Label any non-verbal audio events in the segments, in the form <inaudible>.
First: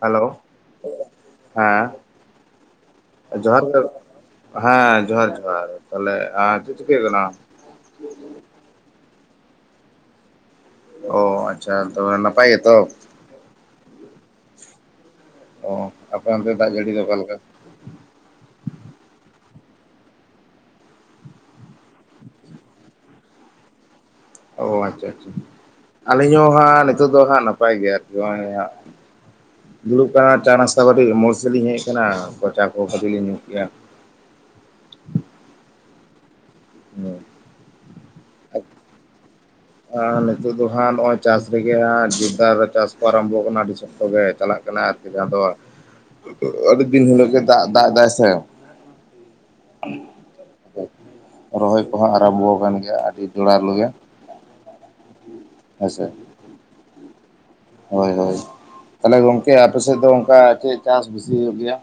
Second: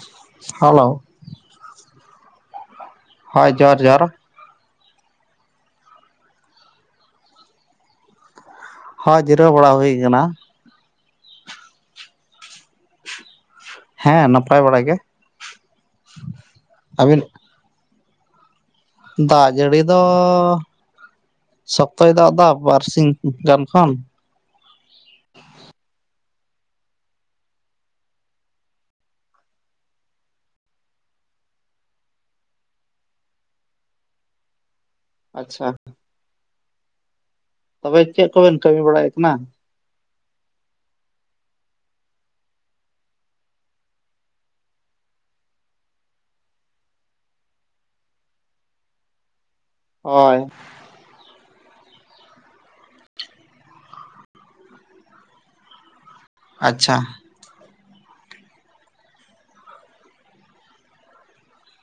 Hello hello ᱦᱮᱸ ᱡᱚᱦᱟᱨ ᱜᱮ, ᱦᱮᱸ ᱡᱚᱦᱟᱨ ᱡᱚᱦᱟᱨ, ᱛᱟᱦᱚᱞᱮ ᱪᱮᱫ ᱪᱤᱠᱟᱹᱭ ᱠᱟᱱᱟ? ᱦᱚᱭ ᱡᱤᱨᱟᱹᱣ ᱵᱟᱲᱟ ᱦᱩᱭ ᱟᱠᱟᱱᱟ᱾ ᱚ ᱟᱪᱪᱷᱟ, ᱛᱚᱵᱮ ᱱᱟᱯᱟᱭ ᱜᱮ ᱛᱚ, ᱦᱮᱸ ᱱᱟᱯᱟᱭ ᱵᱟᱲᱟ ᱜᱮ᱾ ᱚ ᱟᱯᱮ ᱚᱱᱛᱮ ᱫᱟᱜ ᱡᱟᱹᱲᱤ ᱫᱚ ᱚᱠᱟ ᱟᱹᱵᱤᱱ ᱞᱮᱠᱟ? ᱫᱟᱜ ᱡᱟᱹᱲᱤ ᱫᱚ᱾ ᱥᱚᱠᱛᱚᱭ ᱫᱟᱜ ᱫᱟ ᱵᱟᱨᱥᱤᱧ ᱜᱟᱱ ᱠᱷᱚᱱ ᱚ ᱟᱪᱪᱷᱟ, ᱟᱪᱪᱷᱟ, ᱟᱹᱞᱤᱧ ᱦᱚᱸ ᱦᱟᱸᱜ ᱱᱤᱛᱚᱜ ᱫᱚ ᱦᱟᱸᱜ ᱱᱟᱯᱟᱭ ᱜᱮᱭᱟ, ᱟᱨᱠᱤ ᱱᱚᱜᱼᱚᱭ ᱦᱟᱸᱜ ᱫᱩᱲᱩᱵ ᱟᱠᱟᱱᱟ ᱪᱟ ᱱᱟᱥᱛᱟ ᱠᱟᱹᱴᱤᱡ ᱢᱳᱲ ᱥᱮᱫ ᱞᱤᱧ ᱦᱮᱡ ᱟᱠᱟᱱᱟ ᱠᱚ ᱪᱟ ᱠᱚ ᱠᱟᱹᱴᱤᱡ ᱞᱤᱧ ᱧᱩ ᱠᱮᱜᱼᱟ᱾ ᱟᱪᱪᱷᱟ, <unintelligible> ᱛᱚᱵᱮ ᱪᱮᱫ ᱠᱚᱵᱮᱱ ᱠᱟᱹᱢᱤ ᱵᱟᱲᱟᱭ ᱮᱫ ᱠᱟᱱᱟ? ᱟᱨ ᱱᱤᱛᱳ ᱫᱚ ᱦᱟᱸᱜ ᱱᱚᱜᱼᱚᱭ ᱪᱟᱥ ᱨᱮᱜᱮ, ᱦᱟᱸᱜ ᱡᱩᱛᱫᱟᱨ ᱪᱟᱥ ᱠᱚ ᱟᱨᱟᱢᱵᱚ ᱠᱟᱱᱟ᱾ ᱛᱚᱵᱮ ᱪᱟᱞᱟᱜ ᱠᱟᱱᱟ ᱟᱨᱠᱤ ᱡᱟᱦᱟᱸ ᱫᱚᱼᱼ ᱟᱹᱰᱤ ᱫᱤᱱ ᱦᱤᱞᱳᱜ ᱫᱟ ᱫᱟᱜ ᱫᱟᱭ ᱥᱮ ᱦᱳᱭ ᱨᱚᱦᱚᱭ ᱠᱚ ᱦᱚᱸ ᱟᱨᱟᱢᱵᱚ ᱟᱠᱟᱱ ᱜᱮᱭᱟ, ᱟᱹᱰᱤ ᱡᱚᱲᱟ ᱞᱚᱜᱮ ᱦᱮᱸ ᱥᱮ, ᱟᱪᱪᱷᱟ, ᱦᱳᱭ ᱦᱳᱭ, ᱛᱟᱦᱚᱞᱮ ᱜᱚᱝᱠᱮ ᱟᱯᱮ ᱥᱮᱫ ᱫᱚ ᱚᱱᱠᱟ ᱪᱮᱫ ᱪᱟᱥ ᱵᱮᱥᱤ ᱦᱩᱭᱩᱜ ᱜᱮᱭᱟ?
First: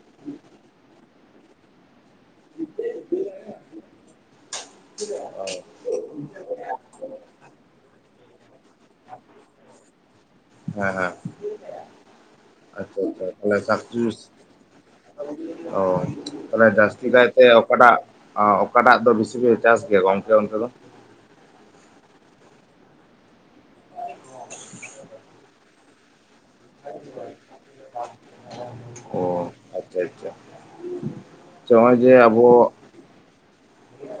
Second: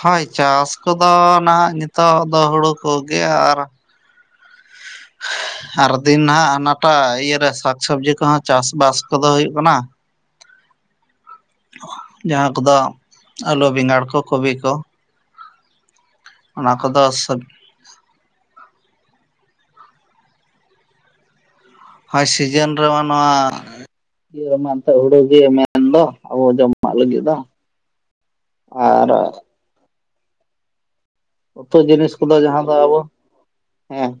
ᱦᱳᱭ ᱪᱟᱥ ᱠᱚᱫᱚ ᱱᱟᱦᱟᱜ ᱱᱤᱛᱚᱜ ᱫᱚ ᱦᱩᱲᱩ ᱠᱚᱜᱮ, ᱟᱨᱼᱼ <unintelligible> ᱟᱨ ᱫᱤᱱ ᱱᱟᱦᱟᱜ ᱦᱟᱱᱟᱴᱟᱜ ᱤᱭᱟᱹ ᱨᱮ ᱥᱟᱠ ᱥᱚᱵᱽᱡᱤ ᱠᱚᱦᱚᱸ ᱪᱟᱥ ᱵᱟᱥ ᱠᱚᱫᱚ ᱦᱩᱭᱩᱜ ᱠᱟᱱᱟ᱾ ᱦᱮᱸ ᱦᱮᱸ, ᱡᱟᱦᱟᱸ ᱠᱚᱫᱚ ᱟᱪᱪᱷᱟ ᱟᱪᱪᱷᱟ ᱛᱟᱦᱚᱞᱮ ᱟᱹᱞᱩ ᱵᱮᱸᱜᱟᱲ ᱥᱟᱠᱪᱩᱥ ᱠᱚ ᱠᱚᱵᱤ ᱠᱚ, ᱚ ᱛᱟᱞᱦᱮ ᱚᱱᱟ ᱠᱚᱫᱚ ᱡᱟᱹᱥᱛᱤ ᱠᱟᱭᱛᱮ, ᱚᱠᱟᱴᱟᱜ ᱚᱠᱟᱴᱟᱜ ᱫᱚ ᱵᱤᱥᱤ ᱯᱮ ᱪᱟᱥ ᱜᱮᱭᱟ ᱜᱚᱝᱠᱮ ᱚᱱᱛᱮ ᱫᱚ? ᱦᱳᱭ ᱥᱤᱡᱤᱱ ᱨᱮᱢᱟ ᱱᱚᱣᱟ ᱤᱭᱟᱹ ᱨᱮᱢᱟ ᱮᱱᱛᱮᱫ ᱦᱩᱲᱩ ᱜᱮ, ᱢᱮᱱ ᱫᱚ ᱟᱵᱚ ᱡᱚᱢᱼᱼ ᱮᱢᱟᱜ ᱞᱟᱹᱜᱤᱫ ᱫᱚ, ᱟᱨ ᱚ ᱟᱪᱪᱷᱟ ᱟᱪᱪᱷᱟ, ᱩᱛᱩ ᱱᱚᱜᱼᱚᱭ ᱡᱮ ᱡᱤᱱᱤᱥ ᱠᱚᱫᱚ ᱡᱟᱦᱟᱸ ᱫᱚ ᱟᱵᱚ, ᱦᱮᱸ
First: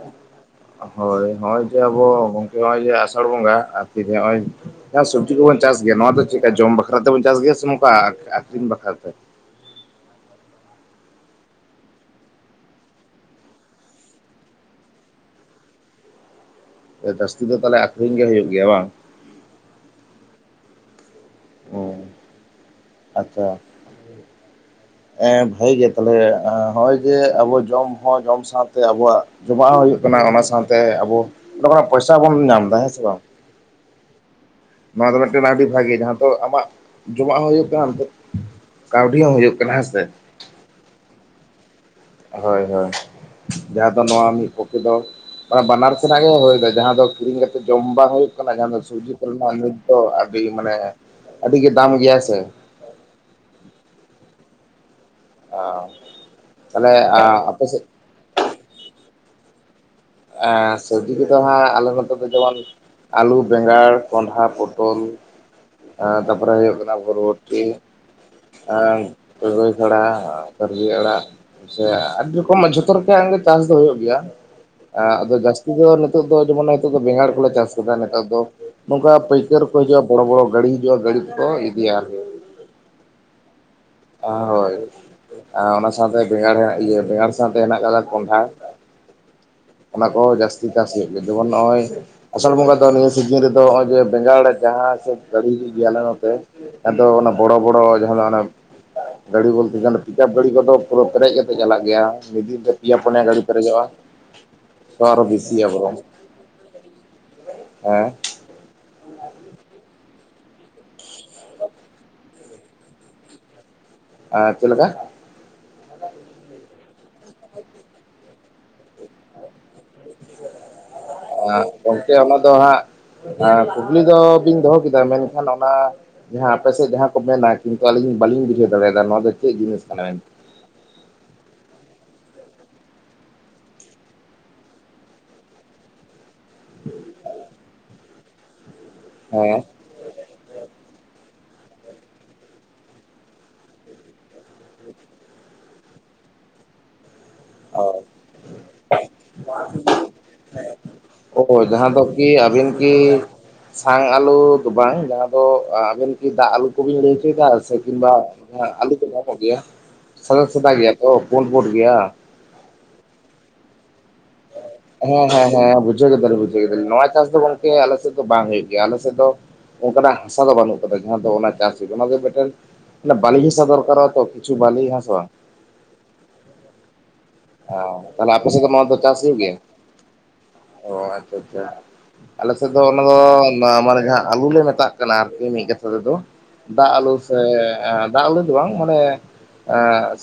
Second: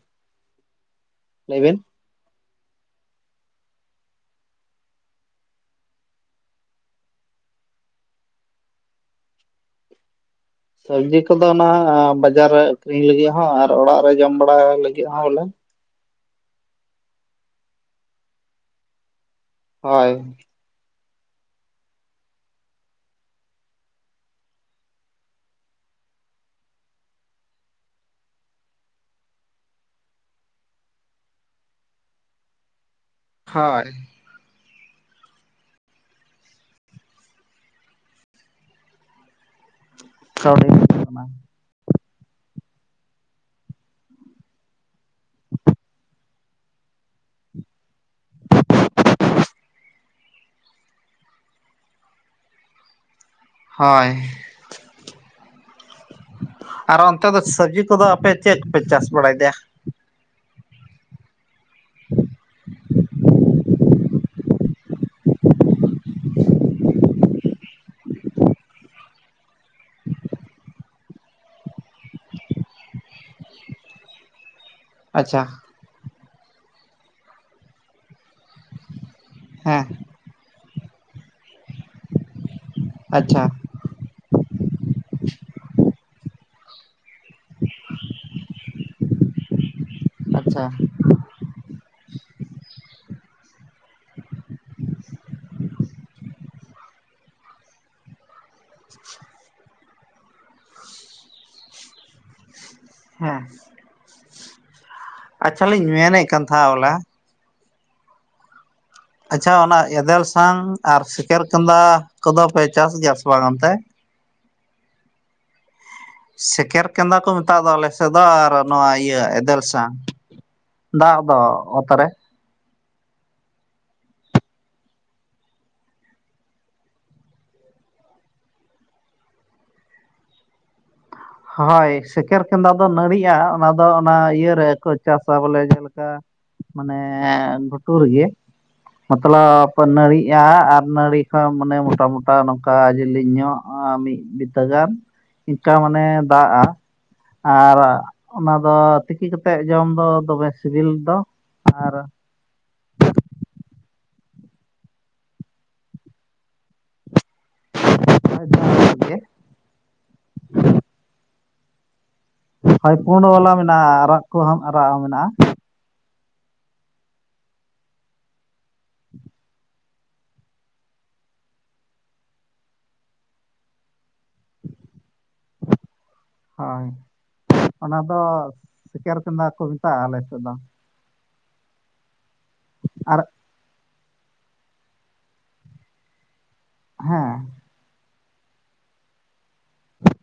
ᱦᱳᱭ ᱞᱟᱹᱭ ᱱᱚᱜᱼᱚᱭ ᱵᱤᱱ ᱡᱮ ᱟᱵᱚ ᱜᱚᱝᱠᱮ ᱱᱚᱜᱼᱚᱭ ᱡᱮ ᱟᱥᱟᱲ ᱵᱚᱸᱜᱟ ᱟᱨ ᱛᱤᱨᱮ ᱱᱚᱜᱼᱚᱭ, ᱥᱚᱵᱽᱡᱤ ᱠᱚᱵᱚᱱ ᱪᱟᱥ ᱜᱮᱭᱟ ᱱᱚᱣᱟ ᱫᱚ ᱪᱮᱫᱠᱟ ᱡᱚᱢ ᱵᱟᱠᱷᱨᱟ ᱛᱮᱵᱚᱱ ᱪᱟᱥ ᱜᱮᱭᱟ, ᱥᱮ ᱱᱚᱝᱠᱟ ᱟᱠᱷᱨᱤᱧ ᱵᱟᱠᱷᱨᱟ ᱛᱮ? ᱥᱚᱵᱽᱡᱤ ᱠᱚᱫᱚ ᱚᱱᱟ ᱵᱟᱡᱟᱨ ᱨᱮ ᱟᱠᱷᱨᱤᱧ ᱞᱟᱹᱜᱤᱫ ᱦᱚᱸ, ᱟᱨ ᱚᱲᱟᱜ ᱨᱮ ᱡᱚᱢ ᱵᱟᱲᱟᱭ ᱞᱟᱹᱜᱤᱫ ᱦᱚᱸ ᱵᱚᱞᱮ᱾ ᱡᱟᱹᱥᱛᱤ ᱫᱚ ᱛᱟᱦᱚᱞᱮ ᱟᱠᱷᱨᱤᱧ ᱜᱮ ᱦᱩᱭᱩᱜ ᱜᱮᱭᱟ ᱵᱟᱝ᱾ ᱦᱳᱭ, ᱚᱻ ᱟᱪᱪᱷᱟ, ᱵᱷᱟᱜᱮ ᱜᱮ ᱛᱟᱦᱮ ᱦᱚᱜᱼᱚᱭ ᱡᱮ ᱟᱵᱚ ᱡᱚᱢ ᱦᱚᱸ ᱡᱚᱢ ᱥᱟᱶᱛᱮ ᱟᱵᱩᱣᱟᱜ ᱡᱚᱢᱟᱜ ᱦᱚᱸ ᱦᱩᱭᱩᱜ ᱠᱟᱱᱟ, ᱚᱱᱟ ᱥᱟᱶ ᱛᱮ ᱟᱵᱚ ᱚᱸᱰᱮ ᱠᱷᱚᱱᱟᱜ ᱯᱚᱭᱥᱟ ᱵᱚᱱ ᱧᱟᱢ ᱮᱫᱟ ᱦᱮᱸ ᱥᱮ ᱵᱟᱝ᱾ ᱦᱳᱭ, ᱱᱚᱣᱟ ᱫᱚ ᱢᱤᱫᱴᱮᱱ ᱟᱹᱰᱤ ᱵᱷᱟᱹᱜᱤ, ᱡᱟᱦᱟᱸ ᱟᱢᱟᱜ ᱡᱚᱢᱟᱜ ᱦᱚᱸ ᱦᱩᱭᱩᱜ ᱠᱟᱱᱟ᱾ ᱱᱛᱮ ᱠᱟᱹᱣᱰᱤ ᱦᱚᱸ ᱦᱩᱭᱩᱜ ᱠᱟᱱᱟ ᱦᱮᱸᱥᱮ᱾ ᱦᱚᱻ <unintelligible> ᱦᱳᱭ ᱦᱳᱭ, ᱡᱟᱦᱟᱸ ᱫᱚ ᱱᱚᱣᱟ ᱢᱤᱫ ᱯᱚᱠᱠᱷᱮ ᱫᱚ ᱚᱱᱟ ᱵᱟᱱᱟᱨ ᱥᱮᱱᱟᱜ ᱜᱮ <inaudible> ᱡᱟᱦᱟᱸ ᱫᱚ ᱠᱤᱨᱤᱧ ᱠᱟᱛᱮᱜ ᱡᱚᱢ ᱵᱟᱝ ᱦᱩᱭᱩᱜ ᱠᱟᱱᱟ, ᱡᱟᱦᱟᱸ ᱫᱚ ᱥᱚᱵᱽᱡᱤ ᱠᱚ ᱨᱮᱱᱟᱜ ᱛᱚ ᱟᱹᱰᱤ ᱢᱟᱱᱮ, ᱟᱹᱰᱤ ᱜᱮ ᱫᱟᱢ ᱜᱮᱭᱟ ᱥᱮ᱾ ᱦᱳᱭ, ᱛᱟᱦᱚᱞᱮ ᱟᱨ ᱚᱱᱛᱮ ᱫᱚ ᱟᱯᱮ ᱥᱮᱫ ᱥᱚᱵᱽᱡᱤ ᱠᱚᱫᱚ ᱟᱯᱮ ᱪᱮᱫ ᱯᱮ ᱪᱟᱥ ᱵᱟᱲᱟᱭ ᱫᱟ᱾ ᱥᱚᱵᱽᱡᱤ ᱠᱚᱫᱚ ᱦᱟᱸᱜ ᱟᱞᱮ ᱱᱚᱛᱮ ᱫᱚ, ᱡᱮᱢᱚᱱ ᱟᱹᱞᱩ ᱵᱮᱸᱜᱟᱲ ᱠᱚᱱᱰᱷᱟ ᱯᱚᱴᱚᱞ, ᱮᱜ ᱛᱟᱯᱚᱨᱮ ᱦᱩᱭᱩᱜ ᱠᱟᱱᱟ ᱵᱷᱚᱨᱵᱚᱴᱤ ᱯᱩᱨᱟᱹᱭ ᱠᱷᱟᱲᱟ ᱠᱟᱹᱨᱡᱤ ᱟᱲᱟᱜ᱾ ᱟᱹᱰᱤ ᱨᱚᱠᱚᱢᱟᱜ ᱡᱷᱚᱛᱚ ᱨᱚᱠᱚᱢᱟᱜ ᱜᱮ ᱪᱟᱥ ᱫᱚ ᱦᱩᱭᱩᱜ ᱜᱮᱭᱟ ᱾ ᱮᱜ ᱟᱫᱚ ᱟᱪᱪᱷᱟ ᱡᱟᱹᱥᱛᱤ ᱫᱚ ᱱᱤᱛᱚᱜ ᱫᱚ, ᱡᱮᱢᱚᱱ ᱱᱤᱛᱚᱜ ᱫᱚ ᱵᱮᱸᱜᱟᱲ ᱠᱚᱞᱮ ᱪᱟᱥ ᱟᱠᱟᱫᱟ ᱱᱤᱛ ᱫᱚ ᱱᱚᱝᱠᱟ ᱯᱟᱹᱭᱠᱟᱹᱨ ᱠᱚ ᱦᱮᱸ ᱦᱤᱡᱩᱜᱼᱟ, ᱵᱚᱲᱚ ᱵᱚᱲᱚ ᱜᱟᱹᱲᱰᱤ ᱦᱤᱡᱩᱜᱼᱟ᱾ ᱜᱟᱹᱰᱤ ᱛᱮ ᱠᱚ ᱤᱫᱤᱭᱟ ᱟᱨᱠᱤ ᱾ ᱟᱪᱪᱷᱟ᱾ ᱦᱳᱭ ᱚᱱᱟ ᱥᱟᱶᱛᱮ ᱵᱮᱸᱜᱟᱲ ᱤᱭᱟᱹ ᱵᱮᱸᱜᱟᱲ ᱥᱟᱶᱛᱮ ᱦᱮᱱᱟᱜ ᱟᱠᱟᱫᱟ ᱠᱚᱸᱰᱷᱟ ᱾ <inaudible> ᱚᱱᱟ ᱠᱚ ᱟᱪᱪᱷᱟ ᱡᱟᱹᱥᱛᱤ ᱪᱟᱥ ᱦᱩᱭᱩᱜ ᱜᱮᱭᱟ, ᱡᱮᱢᱚᱱ ᱱᱚᱜᱼᱚᱭ ᱟᱥᱟᱬ ᱵᱚᱸᱜᱟ ᱫᱚ ᱱᱤᱭᱟᱹ ᱥᱤᱡᱤᱱ ᱨᱮᱫᱚ, ᱱᱚᱜᱼᱚᱭ ᱡᱮ ᱵᱮᱸᱜᱟᱲ ᱡᱟᱦᱟᱸ ᱥᱮᱫ ᱜᱟᱹᱲᱤ ᱦᱩᱭᱩᱜ ᱜᱮᱭᱟ ᱟᱞᱮ ᱱᱚᱛᱮ ᱟᱫᱚ ᱚᱱᱟ ᱵᱚᱲᱚ ᱵᱚᱲᱚ ᱡᱟᱦᱟᱸ ᱫᱚ ᱚᱱᱟ ᱜᱟᱹᱰᱤ ᱵᱚᱞᱛᱮ ᱚᱱᱟ ᱯᱤᱠᱟᱯ ᱜᱟᱹᱰᱤ ᱠᱚᱫᱚ ᱯᱩᱨᱟᱹ ᱯᱮᱨᱮᱡ ᱠᱟᱛᱮᱫ ᱪᱟᱞᱟᱜ ᱜᱮᱭᱟ᱾ ᱢᱤᱫ ᱫᱤᱱ ᱛᱮ ᱯᱮᱭᱟ ᱯᱚᱱᱮᱭᱟ ᱦᱮᱸ ᱜᱟᱹᱰᱤ ᱯᱮᱨᱮᱡᱚᱜᱼᱟ, ᱛᱚ ᱟᱨᱚ ᱟᱪᱪᱷᱟ ᱵᱮᱥᱤᱭᱟ ᱞᱤᱧ ᱵᱚᱨᱚᱝ ᱢᱮᱱᱮᱫ ᱠᱟᱱ ᱛᱟᱦᱮᱸᱫ ᱵᱚᱞᱮ ᱾ ᱦᱮᱸ᱾ ᱟᱪᱪᱷᱟ ᱚᱱᱟ ᱮᱫᱮᱞ ᱥᱟᱝ ᱟᱨ ᱥᱤᱠᱮᱨ ᱠᱟᱸᱫᱟ ᱠᱚᱫᱚ ᱯᱮ ᱪᱟᱥ ᱜᱮᱭᱟ ᱥᱮ ᱵᱟᱝ ᱚᱱᱛᱮ? ᱟᱨ ᱪᱮᱫ ᱞᱮᱠᱟ? ᱥᱮᱠᱮᱨ ᱠᱟᱸᱫᱟ ᱠᱚ ᱢᱮᱛᱟᱜ ᱫᱚ ᱟᱞᱮᱥᱮᱫ ᱫᱚ ᱟᱨ ᱱᱚᱣᱟ ᱤᱭᱟᱹ ᱮᱫᱮᱞ ᱥᱟᱝ ᱾ ᱟᱜ ᱜᱚᱝᱠᱮ ᱚᱱᱟ ᱫᱚ ᱦᱟᱸᱜ ᱦᱮᱸ ᱠᱩᱠᱞᱤ ᱫᱚ ᱵᱤᱱ ᱫᱚ ᱦᱚᱸ ᱠᱮᱫᱟ, ᱢᱮᱱᱠᱷᱟᱱ ᱚᱱᱟ ᱡᱟᱦᱟᱸ ᱟᱯᱮ ᱥᱮᱫ ᱡᱟᱦᱟᱸ ᱠᱚ ᱢᱮᱱᱟ, ᱠᱤᱱᱛᱩ ᱟᱞᱤᱧ ᱵᱟᱹᱞᱤᱧ ᱵᱩᱡᱷᱟᱹᱣ ᱫᱟᱲᱮ ᱭᱟᱫᱟ ᱱᱚᱣᱟ ᱫᱚ ᱪᱮᱫ ᱡᱤᱱᱤᱥ ᱠᱟᱱᱟ ᱢᱮᱱ ᱦᱳᱭ ᱥᱮᱠᱮᱨ ᱠᱟᱸᱫᱟ ᱫᱚ ᱱᱟᱹᱲᱤᱜᱼᱟ, ᱚᱱᱟ ᱫᱚ ᱚᱱᱟ ᱤᱭᱟᱹ ᱨᱮᱠᱚ ᱪᱟᱥᱟ ᱵᱚᱞᱮ ᱡᱮ ᱞᱮᱠᱟ ᱢᱟᱱᱮ ᱜᱩᱴᱩ ᱨᱮ ᱜᱮ᱾ ᱦᱮᱸ ᱢᱚᱛᱞᱚᱵ ᱱᱟᱹᱲᱤᱜᱼᱟ ᱟᱨ ᱱᱟᱹᱲᱤ ᱠᱷᱚᱱ ᱢᱟᱱᱮ ᱢᱚᱴᱟ ᱢᱚᱴᱟ ᱱᱚᱝᱠᱟ ᱡᱤᱞᱤ ᱧᱚᱜᱼᱟ ᱢᱤᱫ ᱵᱤᱛᱟᱹ ᱜᱟᱱ ᱚᱠᱟ <unintelligible> ᱢᱟᱱᱮ ᱫᱟᱜᱼᱟ ᱚ ᱾ᱟᱨ ᱚᱱᱟ ᱫᱚ ᱛᱤᱠᱤ ᱠᱟᱛᱮ ᱡᱚᱢ ᱫᱚ ᱫᱚᱢᱮ ᱥᱤᱵᱤᱞ ᱫᱚ ᱚᱼᱚ ᱡᱟᱦᱟᱸ ᱫᱚ ᱟᱨ ᱠᱤ ᱟᱹᱵᱤᱱ ᱠᱤ ᱥᱟᱝ ᱟᱞᱩ ᱫᱚ ᱵᱟᱝ, ᱡᱟᱦᱟᱸ ᱫᱚ ᱟᱵᱤᱱ ᱠᱤ ᱫᱟᱜ ᱟᱞᱩ ᱠᱚᱵᱮᱱ ᱞᱟᱹᱭ ᱦᱚᱪᱚᱭ ᱮᱫᱟ? ᱥᱮ ᱠᱤᱱᱵᱟ ᱟᱞᱩ ᱠᱚ ᱧᱟᱢᱚᱜ ᱜᱮᱭᱟ, ᱥᱟᱫᱟ ᱥᱟᱫᱟ ᱜᱮᱭᱟ ᱛᱚ ᱯᱳᱰ ᱯᱳᱰ ᱜᱮᱭᱟ ᱾ ᱦᱳᱭ ᱯᱳᱰ ᱵᱟᱞᱟ ᱢᱮᱱᱟᱜᱼᱟ᱾ ᱟᱨᱟ ᱠᱚ ᱦᱚᱸᱢ ᱟᱨᱟᱜ ᱦᱚᱸ ᱦᱮᱸ ᱢᱮᱱᱟᱜᱼᱟ ᱦᱮᱸ ᱦᱮᱸ ᱵᱩᱡᱷᱟᱹᱣ ᱠᱮᱫᱟᱞᱤᱧ ᱵᱩᱡᱷᱟᱹᱣ ᱠᱮᱫᱟᱞᱤᱧ ᱾ᱱᱚᱣᱟ ᱪᱟᱥ ᱫᱚ ᱜᱚᱝᱠᱮ ᱟᱞᱮ ᱥᱮᱫ ᱫᱚ ᱵᱟᱝ ᱦᱩᱭᱩᱜ ᱜᱮᱭᱟ᱾ ᱟᱞᱮ ᱥᱮᱫ ᱫᱚ ᱚᱱᱠᱟᱱᱟᱜ ᱦᱟᱥᱟ ᱫᱚ ᱵᱟᱹᱱᱩᱜ ᱠᱟᱫᱟ᱾ ᱡᱟᱦᱟᱸ ᱫᱚ ᱚᱱᱟ ᱪᱟᱥ ᱦᱩᱭᱩᱜ ᱚᱱᱟ ᱫᱚ ᱢᱤᱫᱴᱮᱱ ᱵᱟᱹᱞᱤ ᱦᱟᱥᱟ ᱫᱚᱨᱠᱟᱨᱚᱜ-ᱟ ᱛᱚ, ᱠᱤᱪᱷᱩ ᱵᱟᱞᱤ ᱦᱟᱥᱟ ᱾ ᱦᱳᱭ, ᱚᱱᱟ ᱫᱚ ᱛᱟᱦᱞᱮ ᱟᱯᱮ ᱥᱮᱫ ᱫᱚ ᱱᱚᱣᱟ ᱫᱚ ᱥᱮᱠᱮᱨ ᱪᱟᱥ ᱦᱩᱭᱩᱜ ᱠᱟᱸᱫᱟ ᱜᱮᱭᱟ ᱠᱚ ᱢᱮᱛᱟᱜᱼᱟ ᱟᱞᱮ ᱥᱮᱫ ᱫᱚ ᱾ ᱚ ᱟᱪᱪᱷᱟ ᱟᱪᱪᱷᱟ, ᱟᱞᱮ ᱥᱮᱫ ᱫᱚ ᱚᱱᱟ ᱫᱚ ᱟᱨ ᱢᱟ ᱢᱟᱱᱮ ᱡᱟᱦᱟ ᱟᱞᱩ ᱞᱮ ᱢᱮᱛᱟᱜ ᱠᱟᱱᱟ ᱟᱨᱠᱤ ᱢᱤᱫ ᱠᱟᱛᱷᱟ ᱛᱮᱫᱚ ᱫᱟᱜ ᱟᱞᱩ ᱥᱮ ᱦᱮᱸ ᱫᱟᱜ ᱟᱞᱩ ᱫᱚ ᱵᱟᱝ ᱢᱟᱱᱮ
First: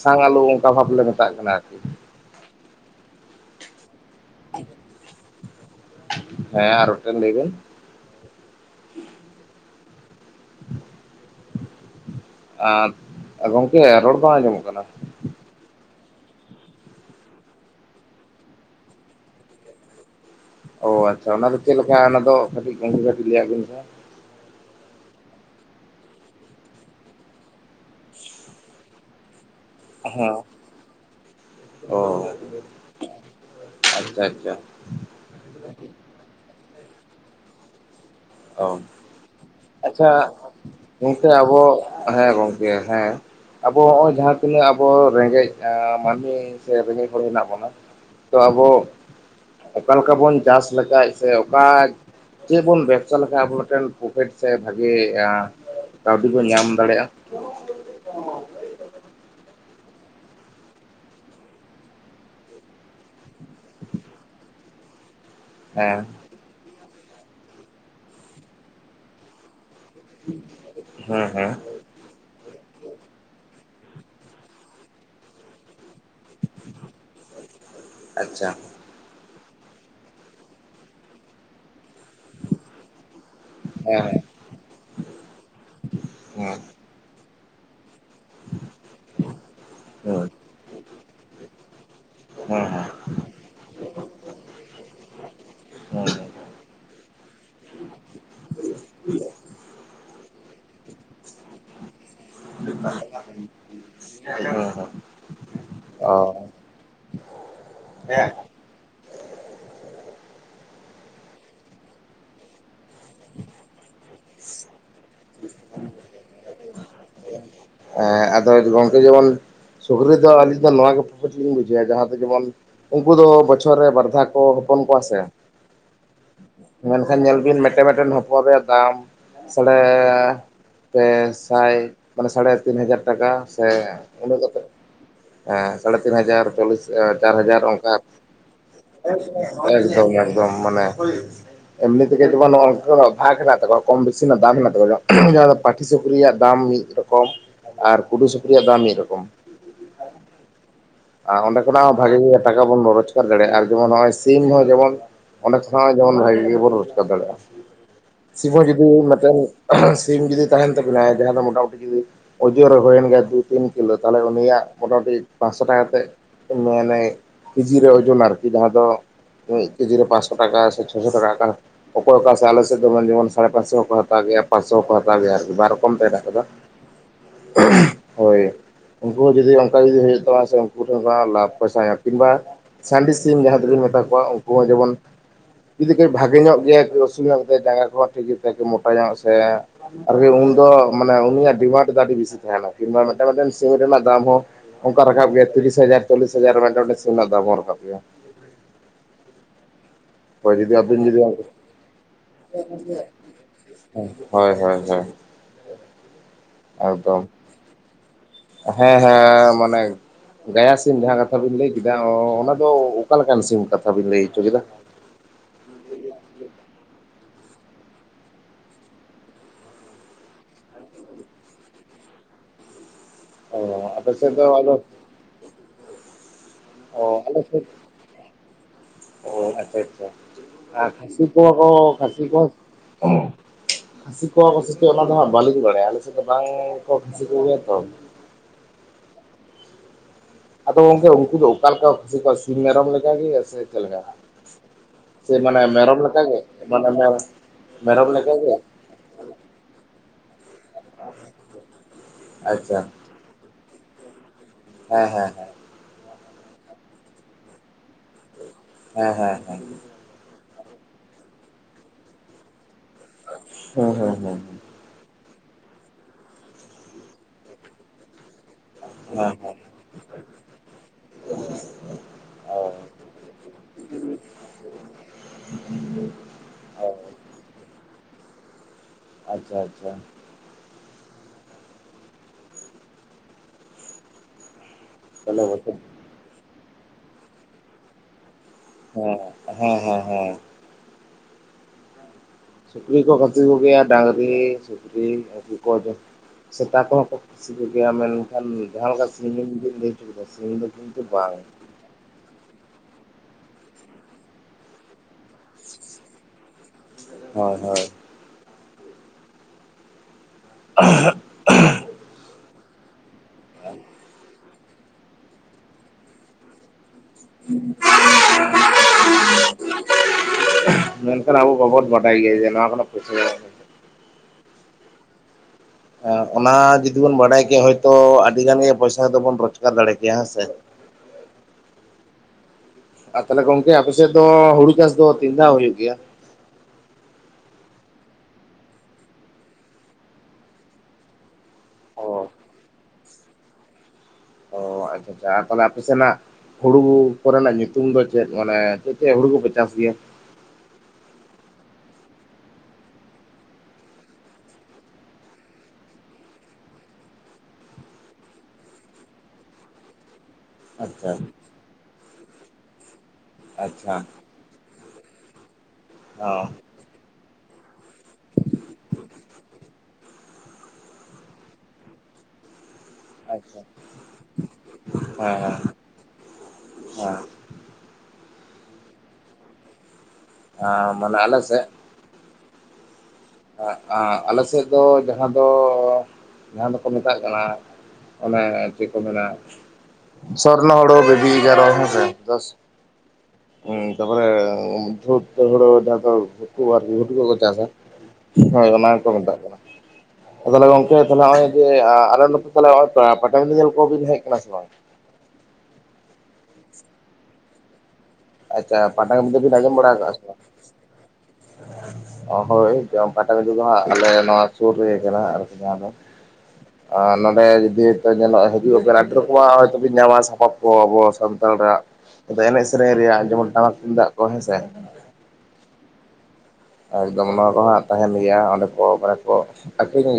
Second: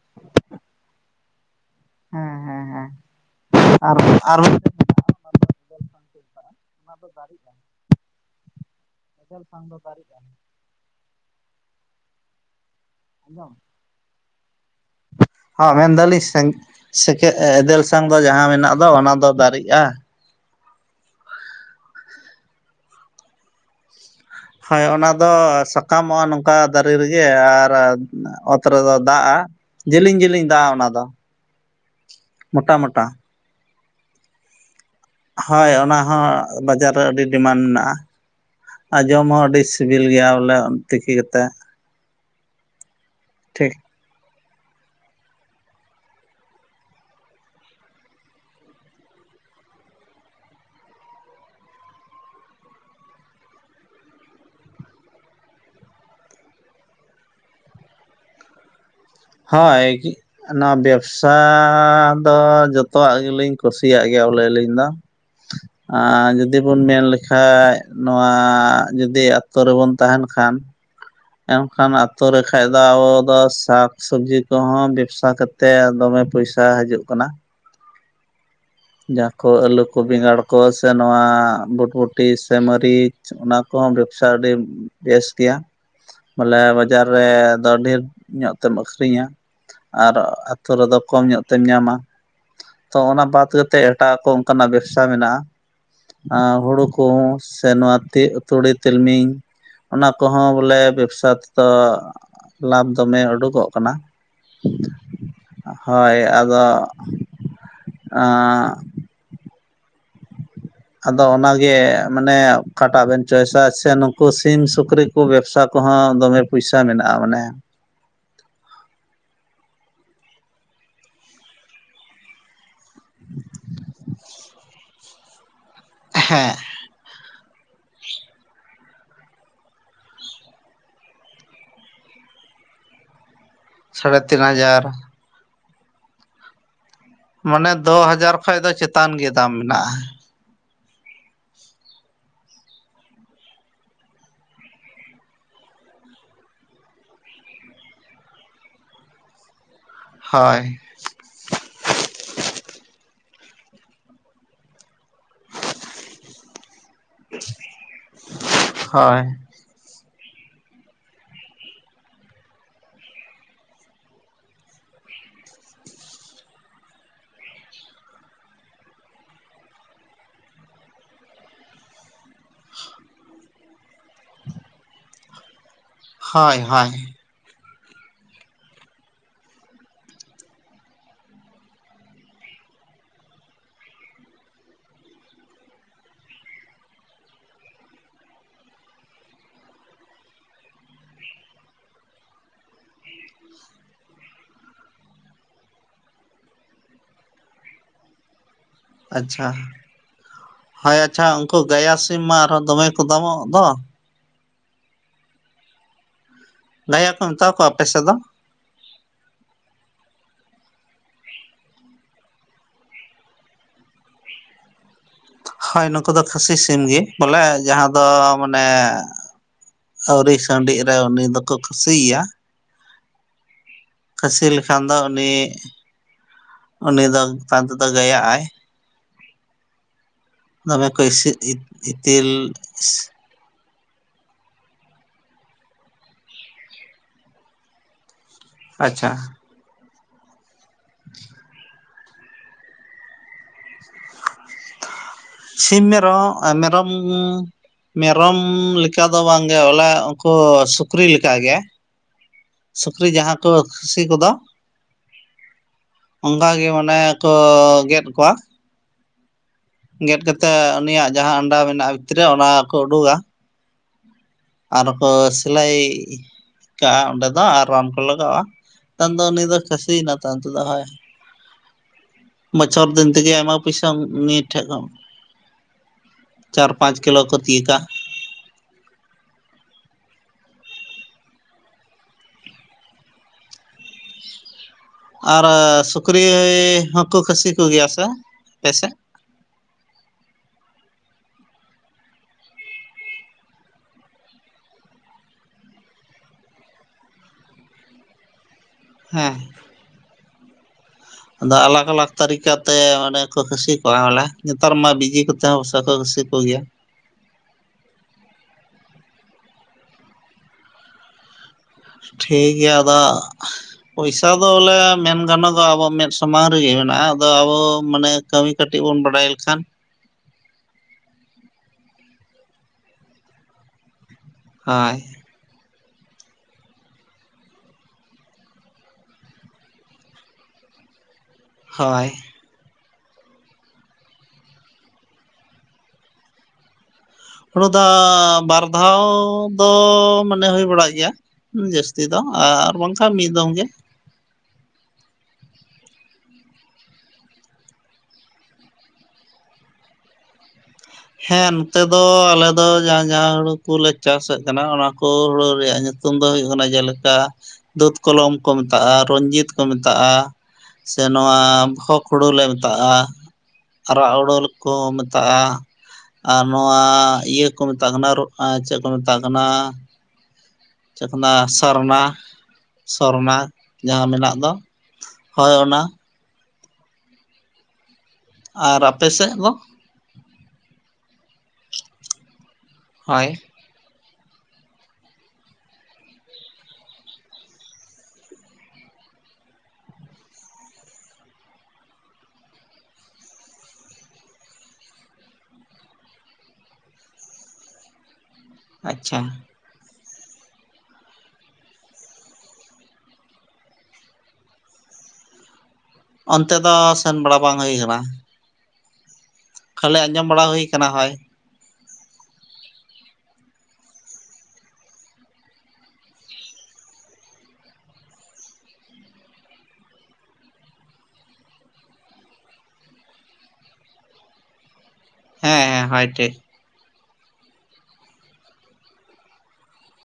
ᱥᱟᱝ ᱟᱞᱩ ᱚᱱᱠᱟ ᱵᱷᱟᱵ ᱞᱮ ᱢᱮᱛᱟᱜ ᱠᱟᱱᱟ ᱟᱨᱠᱤ ᱾ ᱦᱮᱸ ᱦᱮᱸ ᱦᱮᱸ ᱟᱨ ᱟᱨ ᱦᱮᱸ ᱟᱨ <unintelligible> ᱢᱤᱫᱴᱮᱱ ᱞᱟᱹᱭ ᱵᱮᱱ ᱫᱟᱨᱮᱜ-ᱟ ᱮᱫᱮᱞ ᱥᱟᱝ ᱫᱚ ᱫᱟᱨᱮᱜ-ᱟ ᱾ ᱟᱨ ᱟᱸᱡᱚᱢ ᱜᱚᱝᱠᱮ ᱨᱚᱲ ᱵᱟᱝ ᱟᱸᱡᱚᱢᱚᱜ ᱠᱟᱱᱟ ᱦᱚᱸ ᱢᱮᱱᱫᱟᱞᱤᱧ ᱥᱮ ᱥᱮᱠ ᱮᱫᱮᱞ ᱥᱟᱝ ᱫᱚ ᱡᱟᱦᱟᱸ ᱢᱮᱱᱟᱜ ᱫᱚ ᱚᱱᱟ ᱫᱚ ᱫᱟᱨᱮᱜᱼᱟ ᱾ ᱚ ᱟᱪᱪᱷᱟ ᱚᱱᱟ ᱫᱚ ᱪᱮᱫ ᱞᱮᱠᱟ ᱚᱱᱟ ᱫᱚ ᱠᱟᱹᱴᱤᱡ ᱜᱚᱝᱠᱮ ᱠᱟᱹᱴᱤᱡ ᱞᱟᱹᱭᱟᱜ ᱵᱤᱱᱥᱮ ᱾ ᱦᱳᱭ ᱚᱱᱟᱫᱚ ᱥᱟᱠᱟᱢᱚᱜᱼᱟ ᱱᱚᱝᱠᱟ ᱫᱟᱨᱮ ᱨᱮᱜᱮ ᱟᱨ ᱚᱛ ᱨᱮᱫᱚ ᱫᱟᱜᱼᱟ ᱾ ᱡᱮᱞᱮᱧ ᱦᱮᱸ ᱡᱮᱞᱤᱧ ᱫᱟᱜᱼᱟ ᱚᱱᱟ ᱫᱚ ᱚ ᱢᱚᱴᱟ ᱢᱚᱴᱟ ᱾ ᱟᱪᱪᱷᱟ ᱟᱪᱪᱷᱟ ᱦᱳᱭ ᱚᱱᱟ ᱦᱚᱸ ᱵᱟᱡᱟᱨ ᱨᱮ ᱟᱹᱰᱤ ᱰᱤᱢᱟᱱᱰ ᱢᱮᱱᱟᱜᱼᱟ ᱚ ᱟᱨ ᱡᱚᱢ ᱦᱚᱸ ᱟᱹᱰᱤ ᱥᱤᱵᱤᱞ ᱟᱪᱪᱷᱟ ᱜᱮᱭᱟ ᱵᱚᱞᱮ ᱛᱤᱠᱤ ᱜᱚᱝᱠᱮ ᱠᱟᱛᱮ ᱟᱵᱚ ᱦᱮᱸ ᱜᱚᱝᱠᱮ ᱦᱮᱸ ᱟᱵᱚ ᱱᱚᱜ ᱚᱭ ᱡᱟᱦᱟᱸ ᱛᱤᱱᱟᱹᱜ ᱟᱵᱚ ᱨᱮᱸᱜᱮᱡ ᱢᱟᱹᱱᱢᱤ ᱥᱮ ᱨᱮᱸᱜᱮᱡ ᱦᱚᱲ ᱦᱮᱱᱟᱜ ᱵᱚᱱᱟ ᱛᱚ ᱟᱵᱚ ᱚᱠᱟᱞᱮᱠᱟ ᱵᱚᱱ ᱪᱟᱥ ᱞᱮᱠᱷᱟᱡ ᱥᱮ ᱚᱠᱟ ᱪᱮᱫ ᱵᱚᱱ ᱵᱮ ᱪᱮᱫ ᱞᱮᱠᱟ ᱟᱵᱚ ᱢᱤᱫᱴᱮᱱ ᱯᱚᱠᱷᱤᱮᱴ ᱥᱮ ᱵᱷᱟᱜᱤ ᱠᱟᱹᱣᱰᱤ ᱵᱚᱱ ᱧᱟᱢ ᱫᱟᱲᱮᱭᱟᱜᱼᱟ ᱦᱳᱭ ᱚᱱᱟ ᱵᱮᱵᱽᱥᱟ ᱫᱚ ᱡᱚᱛᱚᱣᱟᱜ ᱜᱮᱞᱤᱧ ᱠᱩᱥᱤᱭᱟᱜ ᱜᱮᱭᱟ ᱵᱚᱞᱮ ᱟᱞᱤᱧ ᱫᱚ ᱦᱮᱸ ᱟᱨ ᱡᱩᱫᱤ ᱡᱩᱫᱤᱵᱚᱱ ᱢᱮᱱ ᱞᱮᱠᱷᱟᱡ ᱱᱚᱣᱟ ᱡᱩᱫᱤ ᱟᱛᱳ ᱨᱮᱵᱚᱱ ᱛᱟᱦᱮᱱ ᱠᱷᱟᱱ ᱦᱮᱸ ᱦᱮᱸ ᱠᱷᱟᱱ ᱟᱛᱳ ᱨᱮ ᱠᱷᱟᱡ ᱫᱚ ᱟᱵᱚ ᱫᱚ ᱥᱟᱠᱥᱚᱵᱽᱡᱤ ᱠᱚᱦᱚᱸ ᱵᱮᱵᱽᱥᱟ ᱠᱟᱛᱮᱫ ᱫᱚᱢᱮ ᱯᱚᱭᱥᱟ ᱥᱟ ᱦᱤᱡᱩᱜ ᱠᱟᱱᱟ ᱟᱪᱪᱷᱟ ᱡᱟᱦᱟᱸ ᱠᱚ ᱟᱹᱞᱩ ᱠᱚ ᱵᱮᱸᱜᱟᱲ ᱠᱚ ᱥᱮ ᱱᱚᱣᱟ ᱵᱩᱴᱵᱩᱴᱤ ᱥᱮ ᱢᱟᱹᱨᱤᱪ ᱚᱱᱟ ᱠᱚᱦᱚᱸ ᱦᱮᱸ ᱦᱮᱸ ᱵᱮᱵᱽᱥᱟ ᱟᱹᱰᱤ ᱵᱮᱥ ᱜᱮᱭᱟ ᱦᱮᱸ ᱵᱚᱞᱮ ᱵᱟᱡᱟᱨ ᱨᱮᱫᱚ ᱰᱷᱮᱨ ᱧᱚᱜ ᱛᱮᱢ ᱟᱹᱠᱷᱨᱤᱧᱟ ᱟᱨ ᱦᱮᱸ ᱟᱹᱛᱳ ᱨᱮᱫᱚ ᱠᱚᱢ ᱧᱚᱜ ᱛᱮᱢ ᱧᱟᱢᱟ ᱦᱮᱸ ᱛᱚ ᱚᱱᱟ ᱵᱟᱫ ᱠᱟᱛᱮᱜ ᱮᱴᱟᱜ ᱠᱚ ᱚᱝᱠᱟᱱᱟᱜ ᱵᱮᱵᱽᱥᱟ ᱢᱮᱱᱟᱜᱼᱟ ᱦᱩᱲᱩ ᱠᱚ ᱥᱮ ᱱᱚᱣᱟ ᱛᱩᱲᱤ ᱛᱤᱞᱢᱤᱧ ᱚᱱᱟ ᱠᱚᱦᱚᱸ ᱵᱚᱞᱮ ᱵᱮᱵᱽᱥᱟ ᱛᱮᱫᱚ ᱞᱟᱵᱷ ᱫᱚᱢᱮ ᱩᱰᱩᱠᱚᱜ ᱠᱟᱱᱟ <unintelligible> ᱚ ᱦᱳᱭ ᱟᱫᱚ ᱦᱮᱸ ᱮᱸ ᱟᱫᱚ ᱚᱱᱟᱜᱮ ᱢᱟᱱᱮ ᱚᱠᱟᱴᱟᱜ ᱵᱮᱱ ᱪᱚᱭᱮᱥᱟ ᱥᱮ ᱱᱩ ᱠᱩ ᱥᱤᱢ ᱥᱩᱠᱨᱤ ᱠᱩ ᱵᱮᱵᱽᱥᱟ ᱠᱚᱦᱚᱸ ᱫᱚᱢᱮ ᱯᱚᱭᱥᱟ ᱢᱮᱱᱟᱜᱼᱟ ᱢᱟᱱᱮ ᱦᱮᱸ ᱟᱫᱚ ᱜᱚᱝᱠᱮ ᱡᱮᱢᱚᱱ ᱥᱩᱠᱨᱤ ᱫᱚ ᱟᱹᱞᱤᱧ ᱫᱚ ᱱᱚᱣᱟ ᱜᱮ ᱯᱨᱚᱯᱷᱮᱴ ᱞᱤᱧ ᱵᱩᱡᱷᱟᱹᱣᱟ ᱡᱟᱦᱟᱸ ᱫᱚ ᱡᱮᱢᱚᱱ ᱩᱱᱠᱩ ᱫᱚ ᱵᱚᱪᱷᱚᱨ ᱨᱮ ᱵᱟᱨ ᱫᱷᱟᱣ ᱠᱚ ᱦᱚᱯᱚᱱ ᱠᱚᱣᱟ ᱥᱮ ᱦᱮᱸ ᱢᱮᱱᱠᱷᱟᱱ ᱧᱮᱞ ᱵᱤᱱ ᱢᱮᱴᱮᱱ ᱢᱮᱴᱮᱱ ᱦᱚᱯᱚᱱ ᱨᱮᱭᱟᱜ ᱫᱟᱢ ᱥᱟᱲᱮ ᱯᱮ ᱥᱟᱭ ᱢᱟᱱᱮ ᱥᱟᱲᱮ ᱛᱤᱱ ᱦᱟᱡᱟᱨ ᱴᱟᱠᱟ ᱥᱮ ᱥᱟᱲᱮ ᱩᱱᱟᱹᱜ ᱛᱤᱱ ᱠᱟᱛᱮ ᱦᱟᱡᱟᱨ ᱦᱮᱸ ᱥᱟᱲᱮ ᱛᱤᱱ ᱦᱟᱡᱟᱨ ᱪᱚᱞᱞᱤᱥ ᱪᱟᱨ ᱦᱟᱡᱟᱨ ᱢᱟᱱᱮ ᱚᱱᱠᱟ ᱫᱩ ᱦᱟᱡᱟᱨ ᱠᱷᱚᱡ ᱫᱚ ᱪᱮᱛᱟᱱ ᱜᱮ ᱫᱟᱢ ᱢᱮᱱᱟᱜᱼᱟ ᱮᱠᱫᱚᱢ ᱮᱠᱫᱚᱢ ᱢᱟᱱᱮ ᱮᱢᱱᱤ ᱛᱮᱜᱮ ᱡᱮᱢᱚᱱ ᱱᱚᱜ ᱱᱚᱝᱠᱟᱱᱟᱜ ᱵᱷᱟᱜ ᱦᱮᱱᱟᱜ ᱛᱟᱠᱚᱣᱟ ᱠᱚᱢ ᱵᱮᱥᱤ ᱨᱮᱱᱟᱜ ᱫᱟᱢ ᱦᱮᱱᱟᱜ ᱛᱟᱠᱚᱣᱟ ᱡᱟᱦᱟᱸ ᱫᱚ ᱯᱟᱴᱷᱤ ᱥᱩᱠᱨᱤᱭᱟᱜ ᱫᱟᱢ ᱢᱤᱫ ᱨᱚᱠᱚᱢ ᱟᱨ ᱠᱩᱰᱩ ᱥᱩᱠᱨᱤᱭᱟᱜ ᱫᱟᱢ ᱢᱤᱫ ᱨᱚᱠᱚᱢ ᱦᱳᱭ ᱟᱨ ᱚᱸᱰᱮ ᱠᱷᱚᱱᱟᱜ ᱦᱚᱸ ᱵᱷᱟᱜᱤ ᱜᱮ ᱴᱟᱠᱟ ᱵᱚᱱ ᱨᱳᱡᱽᱜᱟᱨ ᱫᱟᱲᱮᱭᱟᱜᱼᱟ ᱟᱨ ᱡᱮᱢᱚᱱ ᱥᱤᱢ ᱦᱚᱸ ᱡᱮᱢᱚᱱ ᱚᱸᱰᱮ ᱠᱷᱚᱱᱟᱜ ᱦᱚᱸ ᱡᱮᱢᱚᱱ ᱵᱷᱟᱜᱤ ᱜᱮᱵᱚᱱ ᱨᱳᱡᱽᱜᱟᱨ ᱫᱟᱲᱮᱭᱟᱜᱼᱟ ᱥᱤᱢ ᱦᱚᱸ ᱡᱩᱫᱤ ᱦᱳᱭ ᱢᱤᱫᱴᱮᱱ ᱥᱤᱢ ᱡᱩᱫᱤ ᱛᱟᱦᱮᱱ ᱛᱟᱵᱤᱱᱟᱭ ᱡᱟᱦᱟᱸ ᱫᱚ ᱢᱚᱴᱟᱢᱩᱴᱤ ᱡᱩᱫᱤ ᱚᱡᱳᱱ ᱨᱮ ᱦᱩᱭᱮᱱ ᱜᱮ ᱫᱩ ᱛᱤᱱ ᱠᱤᱞᱳ ᱛᱟᱦᱚᱞᱮ ᱩᱱᱤᱭᱟᱜ ᱢᱚᱴᱟᱢᱩᱴᱤ ᱯᱟᱸᱥᱚ ᱴᱟᱠᱟ ᱮᱱᱛᱮᱫ ᱢᱮᱱᱮ ᱠᱷᱩᱪᱨᱟᱹ ᱳᱡᱳᱱ ᱟᱨᱠᱤ ᱡᱟᱦᱟᱸ ᱫᱚ ᱢᱤᱫ ᱠᱮᱡᱤ ᱨᱮ ᱯᱟᱸᱪᱥᱚ ᱴᱟᱠᱟ ᱥᱮ ᱪᱷᱚᱥᱚ ᱴᱟᱠᱟ ᱦᱟᱛᱟᱣ ᱚᱠᱚᱭ ᱚᱠᱟ ᱥᱮᱜ ᱟᱞᱮ ᱥᱮᱜ ᱫᱚ ᱡᱮᱢᱚᱱ ᱥᱟᱲᱮ ᱯᱟᱸᱪᱥᱚ ᱦᱚᱸᱠᱚ ᱦᱟᱛᱟᱣ ᱜᱮᱭᱟ ᱯᱟᱸᱪᱥᱚ ᱦᱚᱸᱠᱚ ᱦᱟᱛᱟᱣ ᱜᱮᱭᱟ ᱟᱨᱠᱤ ᱵᱟᱨ ᱠᱚᱢᱛᱮ ᱦᱮᱱᱟᱜ ᱠᱟᱫᱟ ᱦᱳᱭ ᱦᱳᱭ ᱦᱳᱭ ᱩᱱᱠᱩ ᱦᱚᱸ ᱡᱩᱫᱤ ᱚᱱᱠᱟ ᱡᱩᱤ ᱦᱩᱭᱩᱜ ᱛᱟᱢᱟ ᱥᱮ ᱩᱱᱠᱩ ᱴᱷᱮᱱ ᱠᱷᱚᱱᱟᱜ ᱞᱟᱵᱷ ᱯᱚᱭᱥᱟᱭᱟ ᱠᱤᱢᱵᱟ ᱥᱟᱺᱰᱤ ᱥᱤᱢ ᱡᱟᱦᱟᱸ ᱫᱚᱞᱤᱧ ᱢᱮᱛᱟ ᱠᱚᱣᱟ ᱩᱱᱠᱩ ᱦᱚᱸ ᱡᱮᱢᱚᱱ ᱡᱩᱫᱤ ᱠᱟᱹᱡ ᱵᱷᱟᱜᱮ ᱧᱚᱜ ᱜᱮᱭᱟᱭ ᱠᱟᱹᱡ ᱩᱥᱩᱞ ᱧᱚᱜ ᱜᱮᱛᱟᱭᱟ ᱡᱟᱸᱜᱟ ᱠᱚᱦᱚᱸ ᱴᱷᱤᱠ ᱜᱮ ᱢᱚᱴᱟ ᱧᱚᱜ ᱥᱮ ᱟᱨᱠᱤ ᱩᱱᱤᱫᱚ ᱢᱟᱱᱮ ᱩᱱᱤᱭᱟᱜ ᱰᱤᱢᱟᱱᱰ ᱫᱚ ᱟᱹᱰᱤ ᱵᱮᱥᱤ ᱛᱟᱦᱮᱱᱟ ᱠᱤᱝᱵᱟ ᱢᱤᱫᱴᱮᱱ-ᱢᱤᱫᱴᱮᱱ ᱥᱤᱢ ᱨᱮᱱᱟᱜ ᱫᱟᱢ ᱦᱚᱸ ᱚᱱᱠᱟ ᱨᱟᱠᱟᱵ ᱜᱮᱭᱟ ᱛᱤᱨᱤᱥ ᱦᱟᱡᱟᱨ, ᱪᱚᱞᱞᱤᱥ ᱦᱟᱡᱟᱨ ᱢᱤᱫᱴᱮᱱ- ᱢᱤᱫᱴᱮᱱ ᱥᱤᱢᱟᱜ ᱫᱟᱢ ᱦᱚᱸ ᱨᱟᱠᱟᱵ ᱜᱮᱭᱟ᱾ ᱟᱪᱷᱟ ᱡᱩᱫᱤ ᱦᱳᱭ ᱟᱵᱤᱱ ᱡᱩᱫᱤ ᱟᱪᱷᱟ ᱩᱱᱠᱩ ᱜᱟᱭᱟ ᱥᱤᱢ ᱢᱟ ᱟᱨᱦᱚᱸ ᱫᱚᱢᱮ ᱠᱚ ᱫᱟᱢᱚᱜ ᱫᱚ ᱦᱳᱭ-ᱦᱳᱭ-ᱦᱳᱭ ᱜᱟᱭᱟ ᱠᱚ ᱢᱮᱛᱟᱣᱟ ᱠᱚᱣᱟ ᱟᱯᱮ ᱥᱮᱫ ᱫᱚ? ᱦᱮᱸᱻᱦᱮᱸ ᱢᱟᱱᱮ ᱜᱟᱭᱟ ᱥᱤᱢ ᱡᱟᱦᱟᱸ ᱠᱟᱛᱷᱟ ᱵᱤᱱ ᱞᱟᱹᱭ ᱠᱮᱫᱟ ᱚᱱᱟ ᱫᱚ ᱚᱠᱟ ᱞᱮᱠᱟᱱ ᱥᱤᱢ ᱠᱟᱛᱷᱟ ᱵᱤᱱ ᱞᱟᱹᱭ ᱚᱪᱚ ᱠᱮᱫᱟ ᱦᱳᱭ ᱱᱩᱠᱩ ᱫᱚ ᱠᱷᱟᱹᱥᱤ ᱥᱤᱢ ᱜᱮ ᱵᱚᱞᱮ ᱡᱟᱦᱟᱸ ᱫᱚ ᱢᱟᱱᱮ ᱟᱹᱣᱨᱤ ᱥᱟᱺᱰᱤᱜ ᱨᱮ ᱩᱱᱤ ᱫᱚᱠᱚ ᱠᱷᱟᱹᱥᱤᱭᱭᱟ ᱚᱸ ᱠᱷᱟᱹᱥᱤ ᱞᱮᱠᱷᱟᱱ ᱫᱚ ᱩᱱᱤ ᱩᱱᱤᱫᱚ ᱚ ᱟᱞᱮ ᱥᱮᱫ ᱟᱫᱚ ᱫᱚ ᱜᱟᱭᱟᱜᱼᱟᱭ ᱚ ᱟᱪᱷᱟ- ᱟᱪᱷᱟ ᱟᱨ ᱫᱚᱢᱮ ᱠᱷᱟᱹᱥᱤ ᱤᱥᱤᱫ ᱠᱚ ᱟᱠᱚ ᱠᱷᱟᱹᱥᱤ ᱠᱚ ᱤᱛᱤᱞ ᱠᱷᱟᱹᱥᱤ ᱠᱚᱣᱟ ᱠᱚ ᱥᱮ ᱪᱮᱫ ᱚᱱᱟᱫᱚ ᱦᱟᱸᱜ ᱵᱟᱹᱞᱤᱧ ᱵᱟᱲᱟᱭᱟ ᱟᱞᱮ ᱥᱮᱫ ᱫᱚ ᱵᱟᱝᱠᱚ ᱠᱷᱟᱹᱥᱤ ᱠᱚᱜᱮᱭᱟ ᱛᱚ ᱟᱪᱷᱟ ᱟᱫᱚ ᱜᱚᱝᱠᱮ ᱩᱱᱠᱩ ᱫᱚ ᱚᱠᱟ ᱞᱮᱠᱟ ᱠᱚ ᱠᱷᱟᱹᱥᱤ ᱠᱚᱣᱟ ᱥᱤᱢ ᱢᱮᱨᱚᱢ ᱞᱮᱠᱟᱜᱮ ᱥᱮ ᱟᱠᱟ ᱞᱮᱠᱟ? ᱥᱮ ᱢᱟᱱᱮ ᱥᱤᱢ ᱢᱮᱨᱚᱢ ᱢᱮᱨᱚᱜ ᱞᱮᱠᱟᱜᱮ ᱢᱟᱱᱮ ᱢᱮᱨᱚᱢ ᱢᱮᱨᱚᱢ-ᱢᱮᱨᱚᱢ ᱞᱮᱠᱟᱜᱮ ᱞᱮᱠ ᱚᱝᱠᱟ ᱫᱚ ᱵᱟᱝᱜᱮ ᱦᱚᱞᱮ ᱩᱝᱠᱩ ᱥᱩᱠᱨᱤ ᱞᱮᱠᱟᱜᱮ ᱟᱪᱪᱷᱟ ᱥᱩᱠᱨᱤ ᱡᱟᱦᱟᱸ ᱛᱚ ᱠᱷᱟᱹᱥᱤ ᱠᱚᱫᱚ? ᱦᱮᱸᱻᱦᱮᱸ ᱦᱮᱸᱻ ᱚᱝᱠᱟ ᱜᱮ ᱢᱟᱱᱮ ᱠᱚ ᱜᱮᱫ ᱠᱚᱣᱟ ᱦᱮᱸᱻᱦᱮᱸᱻᱦᱮᱸᱻ ᱜᱮᱫ ᱠᱟᱛᱮᱫ ᱩᱱᱤᱭᱟᱜ ᱡᱟᱦᱟᱸ ᱟᱱᱰᱟ ᱢᱮᱱᱟᱜᱼᱟ ᱵᱷᱤᱛᱨᱤ ᱨᱮ ᱚᱱᱟ ᱠᱚ ᱳᱰᱳᱜᱟ ᱦᱮᱸᱻᱦᱮᱸᱻᱦᱮᱸᱻ ᱟᱨᱚ ᱠᱚ ᱥᱤᱞᱟᱹᱭ ᱠᱟᱜᱼᱟ ᱚᱸᱰᱮ ᱫᱚ ᱟᱨ ᱨᱟᱱ ᱠᱚ ᱞᱟᱜᱟᱣᱟᱜᱼᱟ ᱱᱮᱛᱟᱨ ᱫᱚ ᱦᱮᱸ ᱩᱱᱤ ᱫᱚ ᱦᱮᱸ ᱠᱷᱟᱹᱥᱤᱭᱱᱟ ᱛᱚ ᱚᱱᱛᱮᱫᱚ ᱦᱚᱭ ᱚ ᱵᱚᱪᱷᱚᱨ ᱫᱤᱱ ᱛᱮᱜᱮ ᱟᱭᱢᱟ ᱯᱚᱭᱥᱟᱢ ᱱᱤᱭᱟᱹ ᱴᱷᱮᱜ ᱫᱚ ᱵᱟᱝ ᱟᱸᱡᱚᱢ ᱴᱷᱤᱠᱟᱹᱜ ᱠᱟᱱᱟ ᱪᱟᱨ, ᱯᱟᱸᱪ ᱠᱤᱞᱳ ᱠᱚ ᱛᱤᱭᱟᱹᱠᱟ ᱟᱪᱷᱟ-ᱟᱪᱷᱟ ᱛᱟᱦᱞᱮ ᱟᱨ ᱵᱚᱪᱷᱚᱨ ᱥᱩᱠᱨᱤ ᱦᱚᱸᱠᱚ ᱠᱷᱟᱹᱥᱤ ᱠᱚᱜᱮᱭᱟ ᱥᱮ ᱦᱮᱸᱥᱮ ᱦᱮᱸᱻ ᱦᱮᱸ, ᱦᱮᱸᱻ ᱦᱮᱸᱻᱦᱮᱸᱻ ᱥᱩᱠᱨᱤ ᱠᱚ ᱠᱷᱟᱹᱥᱤ ᱠᱚᱜᱮᱭᱟ ᱰᱟᱝᱨᱤ, ᱥᱩᱠᱨᱤ ᱱᱩᱠᱩ ᱠᱚᱜᱮ ᱥᱮᱛᱟ ᱠᱚᱦᱚᱸ ᱠᱚ ᱠᱷᱟᱹᱥᱤ ᱠᱚ ᱜᱮᱭᱟ ᱢᱮᱱᱠᱷᱟᱱ ᱡᱟᱦᱟᱸ ᱞᱮᱠᱟ ᱥᱤᱢ ᱦᱮᱸ ᱢᱤᱢ ᱵᱤᱱ ᱞᱟᱹᱭ ᱦᱚᱪᱚ ᱠᱮᱫᱟ ᱠᱤᱱᱛᱩ ᱵᱟᱝ ᱟᱫᱚ ᱟᱞᱟᱜᱽ-ᱟᱞᱟᱜᱽ ᱛᱟᱹᱨᱤᱠᱟᱛᱮ ᱚᱱᱮ ᱠᱚ ᱠᱷᱟᱹᱥᱤ ᱠᱚᱣᱟ ᱵᱚᱞᱮ ᱱᱮᱛᱟᱨ ᱢᱟ ᱵᱤᱡᱤ ᱠᱚᱛᱮ ᱦᱚᱸ ᱥᱟᱠᱚ ᱠᱷᱟᱹᱥᱤ ᱠᱚᱜᱮᱭᱟ ᱦᱳᱭ-ᱦᱳᱭ ᱟ ᱴᱷᱤᱠ ᱴᱷᱤᱠ ᱜᱮᱭᱟ ᱟᱫᱚ ᱯᱚᱭᱥᱟ ᱫᱚ ᱵᱚᱞᱮ ᱢᱮᱱ ᱜᱟᱱᱚᱜᱼᱟ ᱟᱵᱚᱣᱟᱜ ᱢᱮᱫ ᱥᱟᱢᱟᱝ ᱨᱮᱜᱮ ᱢᱮᱱᱟᱜᱼᱟ ᱾ ᱟᱫᱚ ᱟᱵᱚ ᱢᱟᱱᱮ ᱠᱟᱹᱢᱤ ᱠᱟᱹᱴᱤᱜ ᱵᱚᱱ ᱵᱟᱰᱟᱭ ᱞᱮᱠᱷᱟᱱ ᱢᱮᱱᱠᱷᱟᱱ ᱟᱵᱚ ᱵᱟᱵᱚᱱ ᱵᱟᱰᱟᱭ ᱜᱮᱭᱟ ᱡᱮ ᱱᱚᱣᱟ ᱠᱷᱚᱱᱟᱜ ᱯᱚᱭᱥᱟ ᱧᱟᱢᱚᱜᱼᱟ ᱢᱮᱱᱛᱮ ᱦᱟᱭ ᱚᱱᱟ ᱡᱩᱫᱤ ᱵᱚᱱ ᱵᱟᱰᱟᱭ ᱠᱮᱭᱟ ᱦᱚᱭᱛᱚ ᱟᱹᱰᱤ ᱜᱟᱱ ᱜᱮ ᱯᱚᱭᱥᱟ ᱫᱚᱵᱚᱱ ᱨᱳᱡᱽᱜᱟᱨ ᱫᱟᱲᱮ ᱠᱮᱭᱟ ᱦᱮᱸᱥᱮ ᱾ ᱦᱚᱭ ᱟᱨ ᱛᱟᱦᱚᱞᱮ ᱜᱚᱝᱠᱮ ᱟᱯᱮ ᱥᱮᱫ ᱫᱚ ᱦᱩᱲᱩ ᱪᱟᱥ ᱫᱚ ᱛᱤᱱ ᱫᱷᱟᱣ ᱦᱩᱭᱩᱜ ᱜᱮᱭᱟ? ᱦᱩᱲᱩ ᱫᱚ ᱵᱟᱨ ᱫᱷᱟᱣ ᱫᱚ ᱢᱟᱱᱮ ᱦᱳᱭ ᱵᱟᱲᱟᱜ ᱜᱮᱭᱟ ᱾ ᱡᱟᱹᱥᱛᱤ ᱫᱚ ᱚ ᱟᱨ ᱵᱟᱝᱠᱷᱟᱱ ᱢᱤᱫ ᱫᱚᱢ ᱜᱮ ᱾ ᱚ ᱟᱪᱪᱷᱟ ᱟᱪᱪᱷᱟ ᱛᱟᱦᱚᱞᱮ ᱟᱯᱮ ᱥᱮᱱ ᱱᱟᱸᱜ ᱦᱩᱲᱩ ᱠᱚᱨᱮᱱᱟᱜ ᱧᱩᱛᱩᱢ ᱫᱚ ᱪᱮᱫ ᱢᱟᱱᱮ ᱪᱮᱫ ᱪᱮᱫ ᱦᱩᱲᱩ ᱠᱚᱯᱮ ᱪᱟᱥ ᱜᱮᱭᱟ? ᱦᱮᱸ ᱱᱚᱛᱮ ᱫᱚ ᱟᱞᱮ ᱫᱚ ᱡᱟᱦᱟᱸ ᱡᱟᱦᱟᱸ ᱦᱩᱲᱩ ᱠᱚᱞᱮ ᱪᱟᱥᱮᱫ ᱠᱟᱱᱟ ᱚᱱᱟ ᱠᱚ ᱦᱩᱲᱩ ᱨᱮᱭᱟᱜ ᱧᱩᱛᱩ ᱧᱩᱛᱩᱢ ᱫᱚ ᱦᱩᱭᱩᱜ ᱠᱟᱱᱟ ᱡᱮᱞᱮᱠᱟ ᱫᱩᱛ ᱠᱚᱞᱚᱢ ᱠᱚ ᱢᱮᱛᱟᱜᱼᱟ, ᱨᱚᱧᱡᱤᱛ ᱠᱚ ᱢᱮᱛᱟᱜᱼᱟ ᱾ ᱥᱮ ᱟᱪᱪᱷᱟ ᱱᱚᱣᱟ ᱵᱷᱳᱠ ᱦᱳᱲᱳᱞᱮ ᱢᱮᱛᱟᱜᱼᱟ, ᱟᱪᱪᱷᱟ ᱟᱨᱟᱜ ᱦᱳᱲᱳ ᱠᱚ ᱢᱮᱛᱟᱜᱼᱟ, ᱟᱨ ᱚ ᱱᱚ ᱟᱸ ᱤᱭᱟᱹ ᱠᱚ ᱢᱮᱛᱟᱜ ᱠᱟᱱᱟ ᱨᱚᱜ ᱪᱮᱫ ᱠᱚ ᱢᱮᱛᱟᱜ ᱠᱟᱱᱟ ᱪᱮᱛᱱᱟ ᱥᱚᱨᱱᱟ, ᱥᱚᱨᱱᱟ ᱟᱪᱪᱷᱟ ᱡᱟᱦᱟᱸ ᱢᱮᱱᱟᱜ ᱫᱚ ᱦᱮᱸ ᱦᱚᱭ ᱦᱮᱸ ᱚᱱᱟ ᱦᱮᱸ ᱟᱨ ᱟᱯᱮ ᱥᱮᱫ ᱫᱚ? ᱦᱟᱸ ᱢᱟᱱᱮ ᱟᱞᱮᱥᱮᱜ ᱦᱳᱭ ᱟᱞᱮ ᱥᱮᱫ ᱫᱚ ᱡᱟᱦᱟᱸ ᱫᱚ ᱡᱟᱦᱟᱸ ᱫᱚᱠᱚ ᱢᱮᱛᱟᱜ ᱠᱟᱱᱟ ᱚᱱᱮ ᱪᱮᱫ ᱠᱚ ᱢᱮᱱᱟ ᱥᱚᱨᱱᱚ ᱦᱳᱲᱳ ᱵᱮᱵᱤ ᱤᱜᱟᱨᱚ ᱦᱮᱥᱮ, ᱛᱟᱯᱚᱨᱮ ᱫᱷᱩᱛ ᱦᱳᱲᱳ ᱡᱟᱦᱟᱸ ᱫᱚ ᱜᱷᱩᱴᱩ ᱟᱨ ᱜᱷᱩᱴᱩ ᱠᱚᱠᱚ ᱪᱟᱥᱟ ᱾ ᱦᱳᱭ ᱚᱱᱟ ᱜᱮᱠᱚ ᱟᱪᱪᱷᱟ ᱢᱮᱛᱟᱜ ᱠᱟᱱᱟ ᱾ ᱛᱟᱦᱚᱞᱮ ᱜᱚᱝᱠᱮ ᱛᱟᱦᱚᱞᱮ ᱱᱚᱜ ᱚᱭ ᱡᱮ ᱟᱞᱮ ᱱᱚᱛᱮ ᱛᱟᱦᱚᱞᱮ ᱯᱟᱴᱟᱵᱤᱸᱫᱟᱹ ᱧᱮᱧᱮᱞ ᱠᱚᱵᱤᱱ ᱦᱮᱡ ᱟᱠᱟᱱᱟ ᱥᱮ ᱵᱟᱝ? ᱚᱱᱛᱮ ᱫᱚ ᱥᱮᱱ ᱵᱟᱲᱟ ᱵᱟᱝ ᱦᱩᱭ ᱠᱟᱱᱟ ᱾ ᱟᱪᱪᱷᱟ ᱯᱟᱴᱟᱵᱤᱸᱫᱟᱹ ᱵᱮᱱ ᱟᱸᱡᱚᱢ ᱵᱟᱲᱟ ᱠᱟᱜ-ᱟ ᱥᱮ ᱵᱟᱝ? ᱵᱟᱲᱟ ᱦᱩᱭ ᱠᱟᱱᱟ ᱦᱳᱭ ᱦᱳᱭ ᱯᱟᱴᱟᱵᱤᱸᱫᱟᱹ ᱫᱚ ᱦᱟᱸᱜ ᱟᱞᱮ ᱱᱚᱣᱟ ᱥᱩᱨ ᱨᱮᱜᱮ ᱠᱟᱱᱟ ᱟᱨ ᱡᱟᱦᱟ ᱫᱚ <unintelligible> ᱟᱨ ᱱᱚᱸᱰᱮ ᱡᱩᱫᱤ ᱧᱮᱞᱚᱜ ᱦᱤᱡᱩᱜᱼᱟᱵᱮᱱ ᱟᱹᱰᱤ ᱨᱚᱠᱚᱢᱟᱜ ᱦᱚᱭᱛᱚ ᱵᱤᱱ ᱧᱟᱢᱟ ᱥᱟᱯᱟᱵ ᱠᱚ ᱟᱵᱚ ᱥᱟᱱᱛᱟᱲ-ᱟ ᱾ ᱟᱫᱚ ᱮᱱᱮᱡ ᱥᱮᱨᱮᱧ ᱨᱮᱭᱟᱜ ᱡᱮᱢᱚᱱ ᱴᱟᱢᱟᱠ ᱛᱩᱢᱫᱟᱜ ᱠᱚ ᱦᱮᱸᱥᱮ ᱦᱮᱸ ᱦᱮᱸ ᱦᱚᱭ ᱴᱷᱤᱠ ᱾ ᱮᱠᱫᱚᱢ ᱚᱱᱟ ᱠᱚ ᱦᱟᱸᱜ ᱛᱟᱦᱮᱱ ᱜᱮᱭᱟ ᱚᱸᱰᱮ ᱠᱚ ᱢᱟᱱᱮ ᱠᱚ ᱟᱠᱷᱨᱤᱧ